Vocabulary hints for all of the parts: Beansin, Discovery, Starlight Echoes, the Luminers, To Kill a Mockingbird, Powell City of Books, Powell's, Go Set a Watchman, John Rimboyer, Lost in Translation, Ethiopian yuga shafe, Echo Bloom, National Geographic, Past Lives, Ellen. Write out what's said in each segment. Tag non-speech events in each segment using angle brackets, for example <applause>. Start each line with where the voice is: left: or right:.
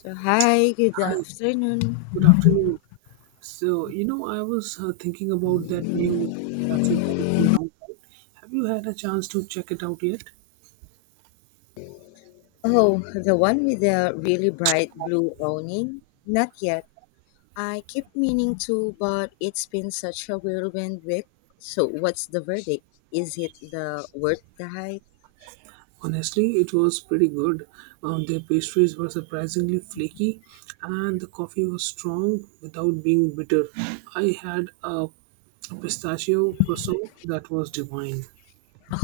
left: So hi, good
right: Hi,
left: afternoon.
right: good afternoon. So, you know, I was thinking about that new cafe that opened downtown. Have you had a chance to check it out yet?
left: Oh, the one with the really bright blue awning? Not yet. I keep meaning to, but it's been such a whirlwind week. So what's the verdict? Is it the worth the hype?
right: Honestly, it was pretty good. Their pastries were surprisingly flaky, and the coffee was strong without being bitter. I had a pistachio croissant that was divine.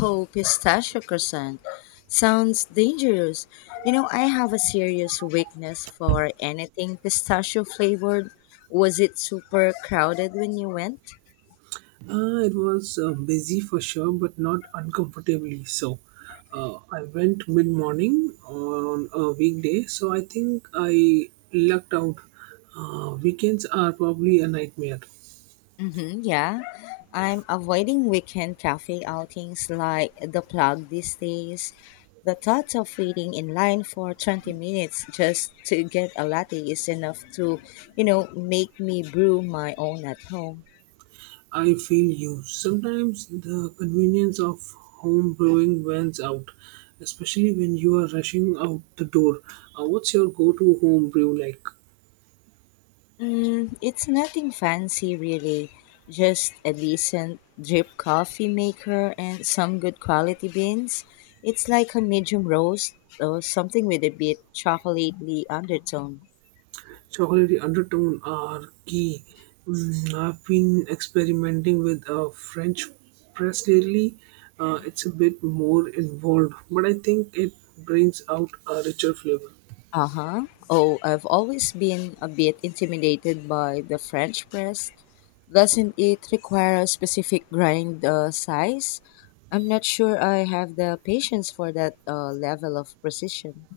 left: Oh, pistachio croissant. Sounds dangerous. You know, I have a serious weakness for anything pistachio flavored. Was it super crowded when you went?
right: It was busy for sure, but not uncomfortably so. I went mid morning on a weekday, so I think I lucked out. Weekends are probably a nightmare.
left: Mm-hmm, yeah. I'm avoiding weekend cafe outings like the plug these days. The thought of waiting in line for 20 minutes just to get a latte is enough to make me brew my own at home.
right: I feel you. Sometimes the convenience of home brewing wins out, especially when you are rushing out the door. What's your go to home brew like?
left: It's nothing fancy really, just a decent drip coffee maker and some good quality beans. It's like a medium roast or something with a bit chocolatey undertone.
right: Chocolatey undertone are key. I've been experimenting with a French press lately. It's a bit more involved, but I think it brings out a richer flavor.
left: Uh huh. Oh, I've always been a bit intimidated by the French press. Doesn't it require a specific grind size? I'm not sure I have the patience for that level of precision.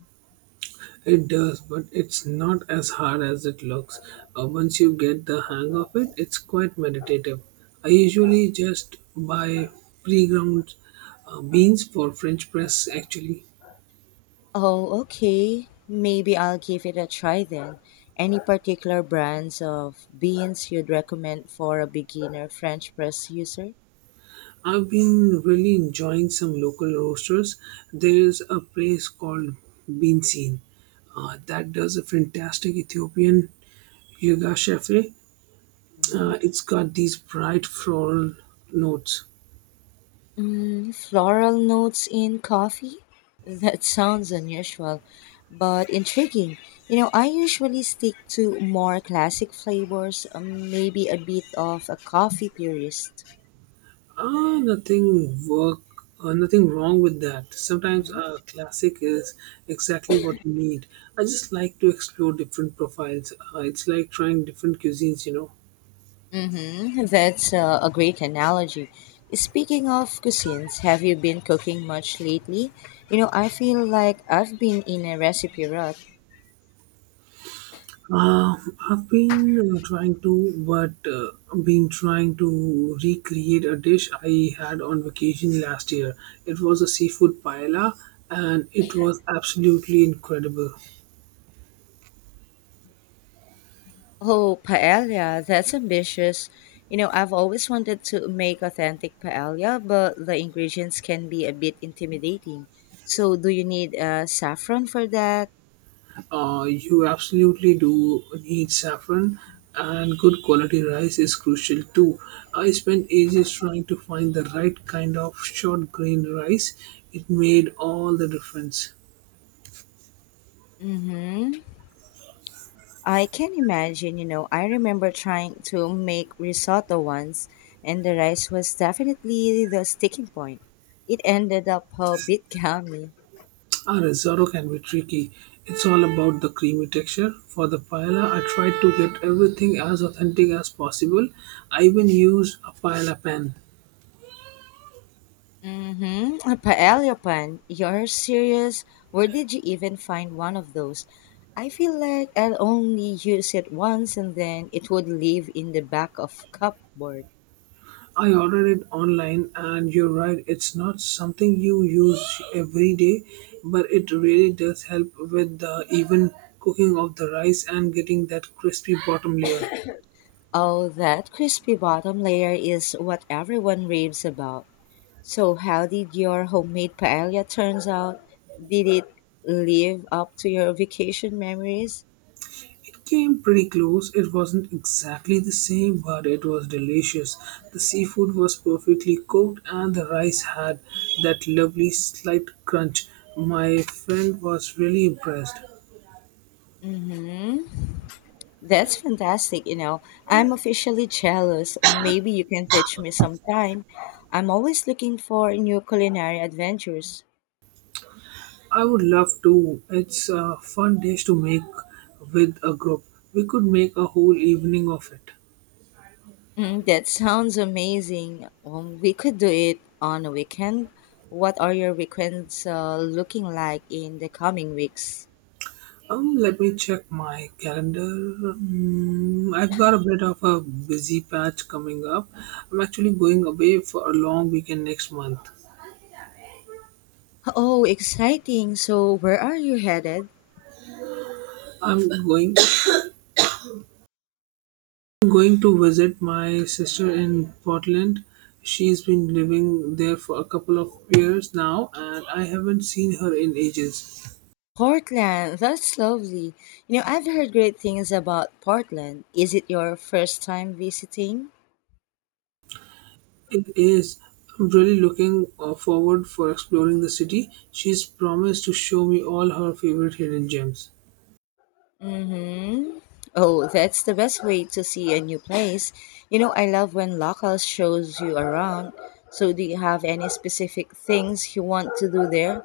right: It does, but it's not as hard as it looks. Once you get the hang of it, it's quite meditative. I usually just buy pre ground beans for French press actually.
left: Oh, okay. Maybe I'll give it a try then. Any particular brands of beans you'd recommend for a beginner French press user?
right: I've been really enjoying some local roasters. There's a place called Beansin that does a fantastic Ethiopian yuga shafe.
left: Mhm.
right: It's got these bright floral notes.
left: Mm, floral notes in coffee? <laughs> That sounds unusual, but intriguing. You know, I usually stick to more classic flavors, maybe a bit of a coffee purist.
right: Ah, nothing wrong with that. Sometimes
left: Mm-hmm.
right: a classic is exactly what you need. I just like to explore different profiles. It's like trying different cuisines, you know.
left: Mm-hmm. <laughs> That's a great analogy. Speaking of cuisines, have you been cooking much lately? You know, I feel like I've been in a recipe rut.
right: Uh, I've been trying to recreate a dish I had on vacation last year. It was a seafood paella, and it was absolutely incredible.
left: Oh, paella, that's ambitious. You know, I've always wanted to make authentic paella, but the ingredients can be a bit intimidating. So, do you need saffron for that?
right: You absolutely do need saffron, and good quality rice is crucial too. I spent ages trying to find the right kind of short grain rice. It made all the difference.
left: Mm-hmm. I can imagine, you know, I remember trying to make risotto once, and the rice was definitely the sticking point. It ended up a bit <laughs> gummy.
right: Ah, risotto can be tricky. It's all about the creamy texture. For the paella, I tried to get everything as authentic as possible. I even used a paella pan.
left: Mm-hmm. A paella pan. You're serious? Where did you even find one of those? I feel like I'll only use it once and then it would live in the back of cupboard.
right: I ordered it online, and you're right, it's not something you use every day, but it really does help with the even cooking of the rice and getting that crispy bottom layer.
left: Oh, that crispy bottom layer is what everyone raves about. So how did your homemade paella turns out? Did it live up to your vacation memories?
right: It came pretty close. It wasn't exactly the same, but it was delicious. The seafood was perfectly cooked, and the rice had that lovely slight crunch. My friend was really impressed.
left: Mm-hmm. That's fantastic, you know. I'm officially jealous. Maybe you can teach me sometime. I'm always looking for new culinary adventures.
right: I would love to. It's a fun dish to make with a group. We could make a whole evening of it.
left: Mm, that sounds amazing. We could do it on a weekend. What are your weekends looking like in the coming weeks?
right: Let me check my calendar. I've got a bit of a busy patch coming up. I'm actually going away for a long weekend next month.
left: Oh, exciting. So, where are you headed?
right: I'm going I'm going to visit my sister in Portland. She's been living there for a couple of years now, and I haven't seen her in ages.
left: Portland. That's lovely. You know, I've heard great things about Portland. Is it your first time visiting?
right: It is. I'm really looking forward for exploring the city. She's promised to show me all her favorite hidden gems.
left: Mm-hmm. Oh, that's the best way to see a new place. You know, I love when locals shows you around. So do you have any specific things you want to do there?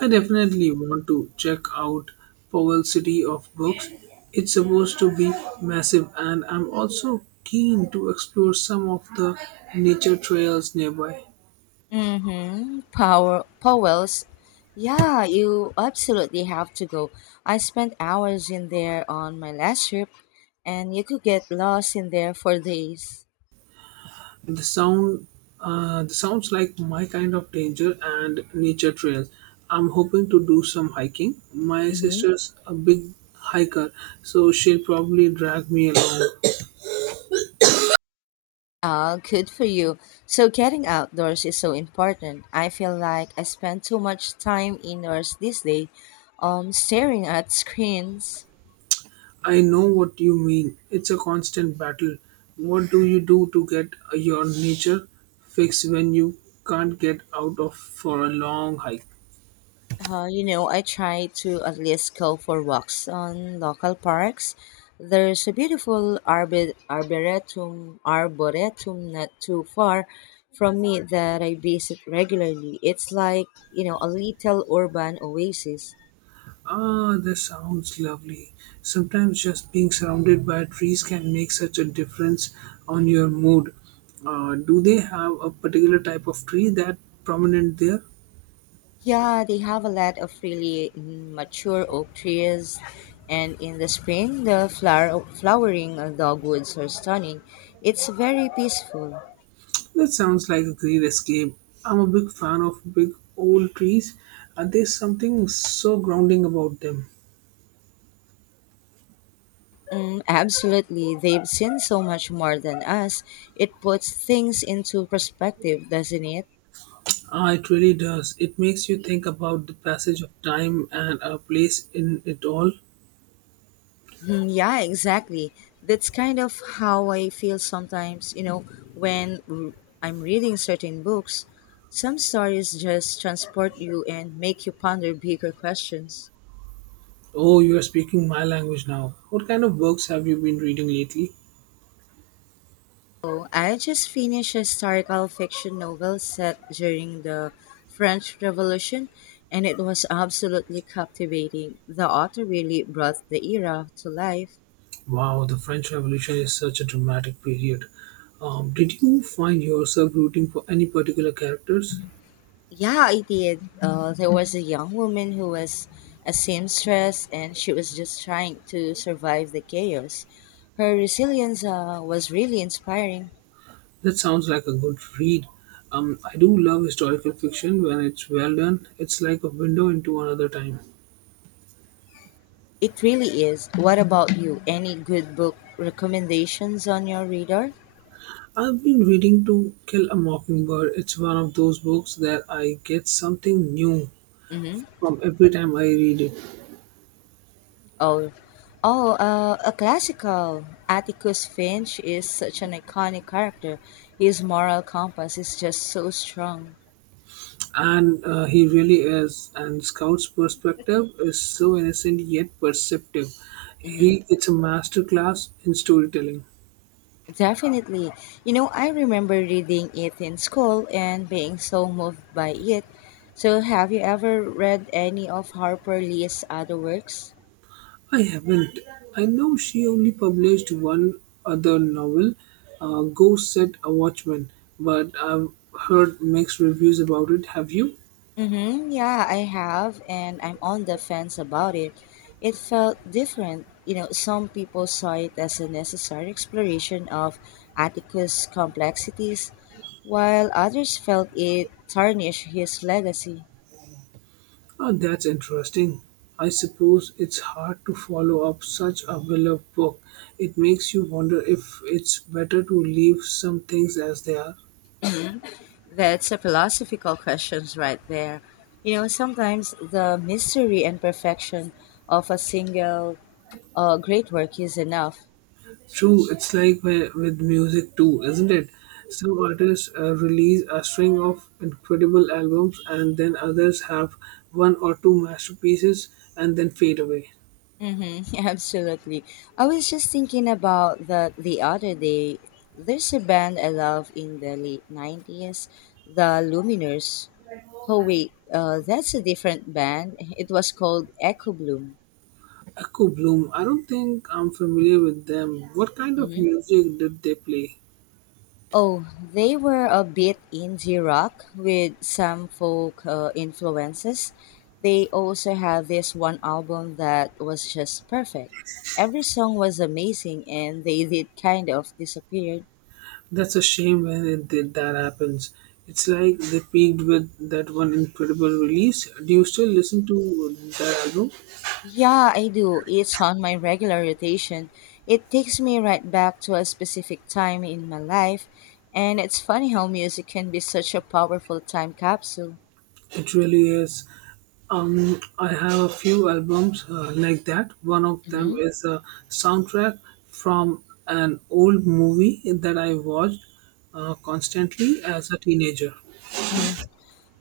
right: I definitely want to check out Powell City of Books. It's supposed to be massive, and I'm also keen to explore some of the nature trails nearby.
left: Mm-hmm. Power Powell's. Yeah, you absolutely have to go. I spent hours in there on my last trip and you could get lost in there for days.
right: The sound the sounds like my kind of danger and nature trails. I'm hoping to do some hiking. My
left: Mm-hmm.
right: sister's a big hiker, so she'll probably drag me along.
left: Ah, good for you. So getting outdoors is so important. I feel like I spend too much time indoors these days, staring at screens.
right: I know what you mean. It's a constant battle. What do you do to get your nature fix when you can't get out of for a long hike?
left: You know, I try to at least go for walks on local parks. There's a beautiful arboretum not too far from me that I visit regularly. It's like, you know, a little urban oasis.
right: Ah, that sounds lovely. Sometimes just being surrounded by trees can make such a difference on your mood. Do they have a particular type of tree that prominent there?
left: Yeah, they have a lot of really mature oak trees, and in the spring, the flowering dogwoods are stunning. It's very peaceful.
right: That sounds like a great escape. I'm a big fan of big old trees. There's something so grounding about them.
left: Mm, absolutely, they've seen so much more than us. It puts things into perspective, doesn't it?
right: Ah, it really does. It makes you think about the passage of time and our place in it all.
left: Mm, yeah, exactly. That's kind of how I feel sometimes, you know, when r- I'm reading certain books. Some stories just transport you and make you ponder bigger questions.
right: Oh, you are speaking my language now. What kind of books have you been reading lately?
left: Oh, I just finished a historical fiction novel set during the French Revolution, and it was absolutely captivating. The author really brought the era to life.
right: Wow, the French Revolution is such a dramatic period. Did you find yourself rooting for any particular characters?
left: Yeah, I did. There was a young woman who was a seamstress, and she was just trying to survive the chaos. Her resilience was really inspiring.
right: That sounds like a good read. I do love historical fiction when it's well done. It's like a window into another time.
left: It really is. What about you? Any good book recommendations on your radar?
right: I've been reading To Kill a Mockingbird. It's one of those books that I get something new
left: Mm-hmm.
right: from every time I read it.
left: Oh, oh, a classical. Atticus Finch is such an iconic character. His moral compass is just so strong.
right: And he really is, and Scout's perspective is so innocent yet perceptive.
left: Hmm.
right: He it's a master class in storytelling.
left: Definitely. You know, I remember reading it in school and being so moved by it. So, have you ever read any of Harper Lee's other works?
right: I haven't. I know she only published one other novel, Ghost Set a Watchman, but I've heard mixed reviews about it. Have you?
left: Mm-hmm. Yeah, I have, and I'm on the fence about it. It felt different. You know, some people saw it as a necessary exploration of Atticus' complexities, while others felt it tarnished his legacy.
right: Oh, that's interesting. I suppose it's hard to follow up such a beloved book. It makes you wonder if it's better to leave some things as they are.
left: That's a philosophical question right there. You know, sometimes the mystery and perfection of a single great work is enough.
right: True, it's like with music too, isn't it? Some artists release a string of incredible albums, and then others have one or two masterpieces and then fade away.
left: Mm-hmm, <laughs> absolutely. I was just thinking about that the other day. There's a band I love in the late 90s, the Luminers. Oh, wait, that's a different band. It was called Echo Bloom.
right: Echo Bloom, I don't think I'm familiar with them. What kind of
left: Mm-hmm.
right: music did they play?
left: Oh, they were a bit indie rock with some folk influences. They also had this one album that was just perfect. Every song was amazing, and they did kind of disappear.
right: That's a shame when that happens. It's like they peaked with that one incredible release. Do you still listen to that album?
left: Yeah, I do. It's on my regular rotation. It takes me right back to a specific time in my life, and it's funny how music can be such a powerful time capsule.
right: It really is. I have a few albums like that. One of them
left: Hmm.
right: is a soundtrack from an old movie that I watched constantly as a teenager.
left: Mm.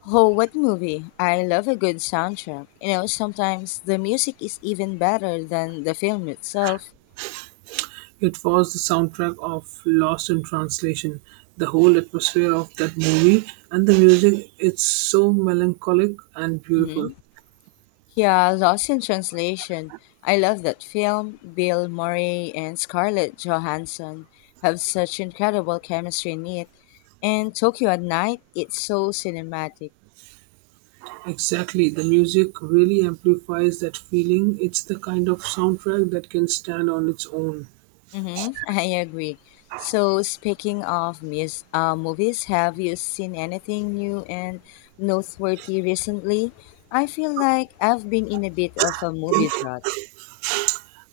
left: Oh, what movie? I love a good soundtrack. You know, sometimes the music is even better than the film itself.
right: It was the soundtrack of Lost in Translation. The whole atmosphere of that movie and the music, it's so melancholic and beautiful.
left: Mhm. Yeah, Lost in Translation. I love that film. Bill Murray and Scarlett Johansson have such incredible chemistry in it. And Tokyo at Night, it's so cinematic.
right: Exactly, the music really amplifies that feeling. It's the kind of soundtrack that can stand on its own.
left: Mm-hmm, <laughs> I agree. So, speaking of movies, have you seen anything new and noteworthy recently? I feel like I've been in a bit of a movie drought.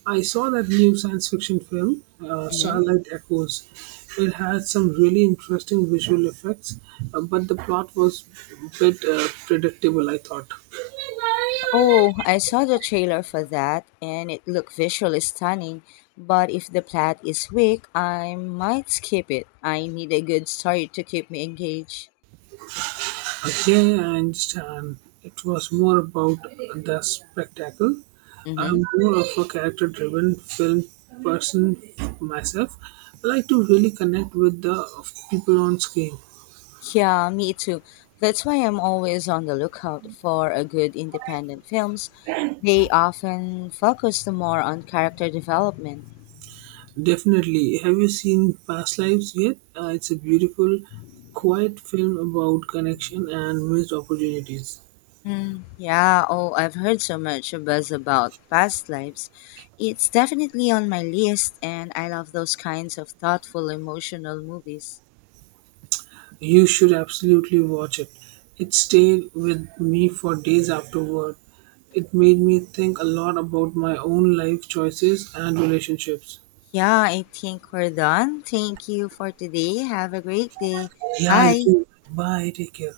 right: I saw that new science fiction film,
left: Mm-hmm.
right: Starlight Echoes. It had some really interesting visual effects, but the plot was a bit predictable, I thought.
left: Oh, I saw the trailer for that and it looked visually stunning, but if the plot is weak, I might skip it. I need a good story to keep me engaged.
right: Okay, I understand. It was more about the spectacle.
left: Hmm.
right: I'm more of a character driven film person myself. I like to really connect with the people on screen.
left: Yeah, me too. That's why I'm always on the lookout for a good independent films. They often focus more on character development.
right: Definitely. Have you seen Past Lives yet? It's a beautiful, quiet film about connection and missed opportunities.
left: Mm, yeah, oh, I've heard so much buzz about past lives. It's definitely on my list, and I love those kinds of thoughtful, emotional movies.
right: You should absolutely watch it. It stayed with me for days afterward. It made me think a lot about my own life choices and relationships.
left: Yeah, I think we're done. Thank you for today. Have a great day.
right: Yeah, you
left: Bye.
right: too. Bye. Take care.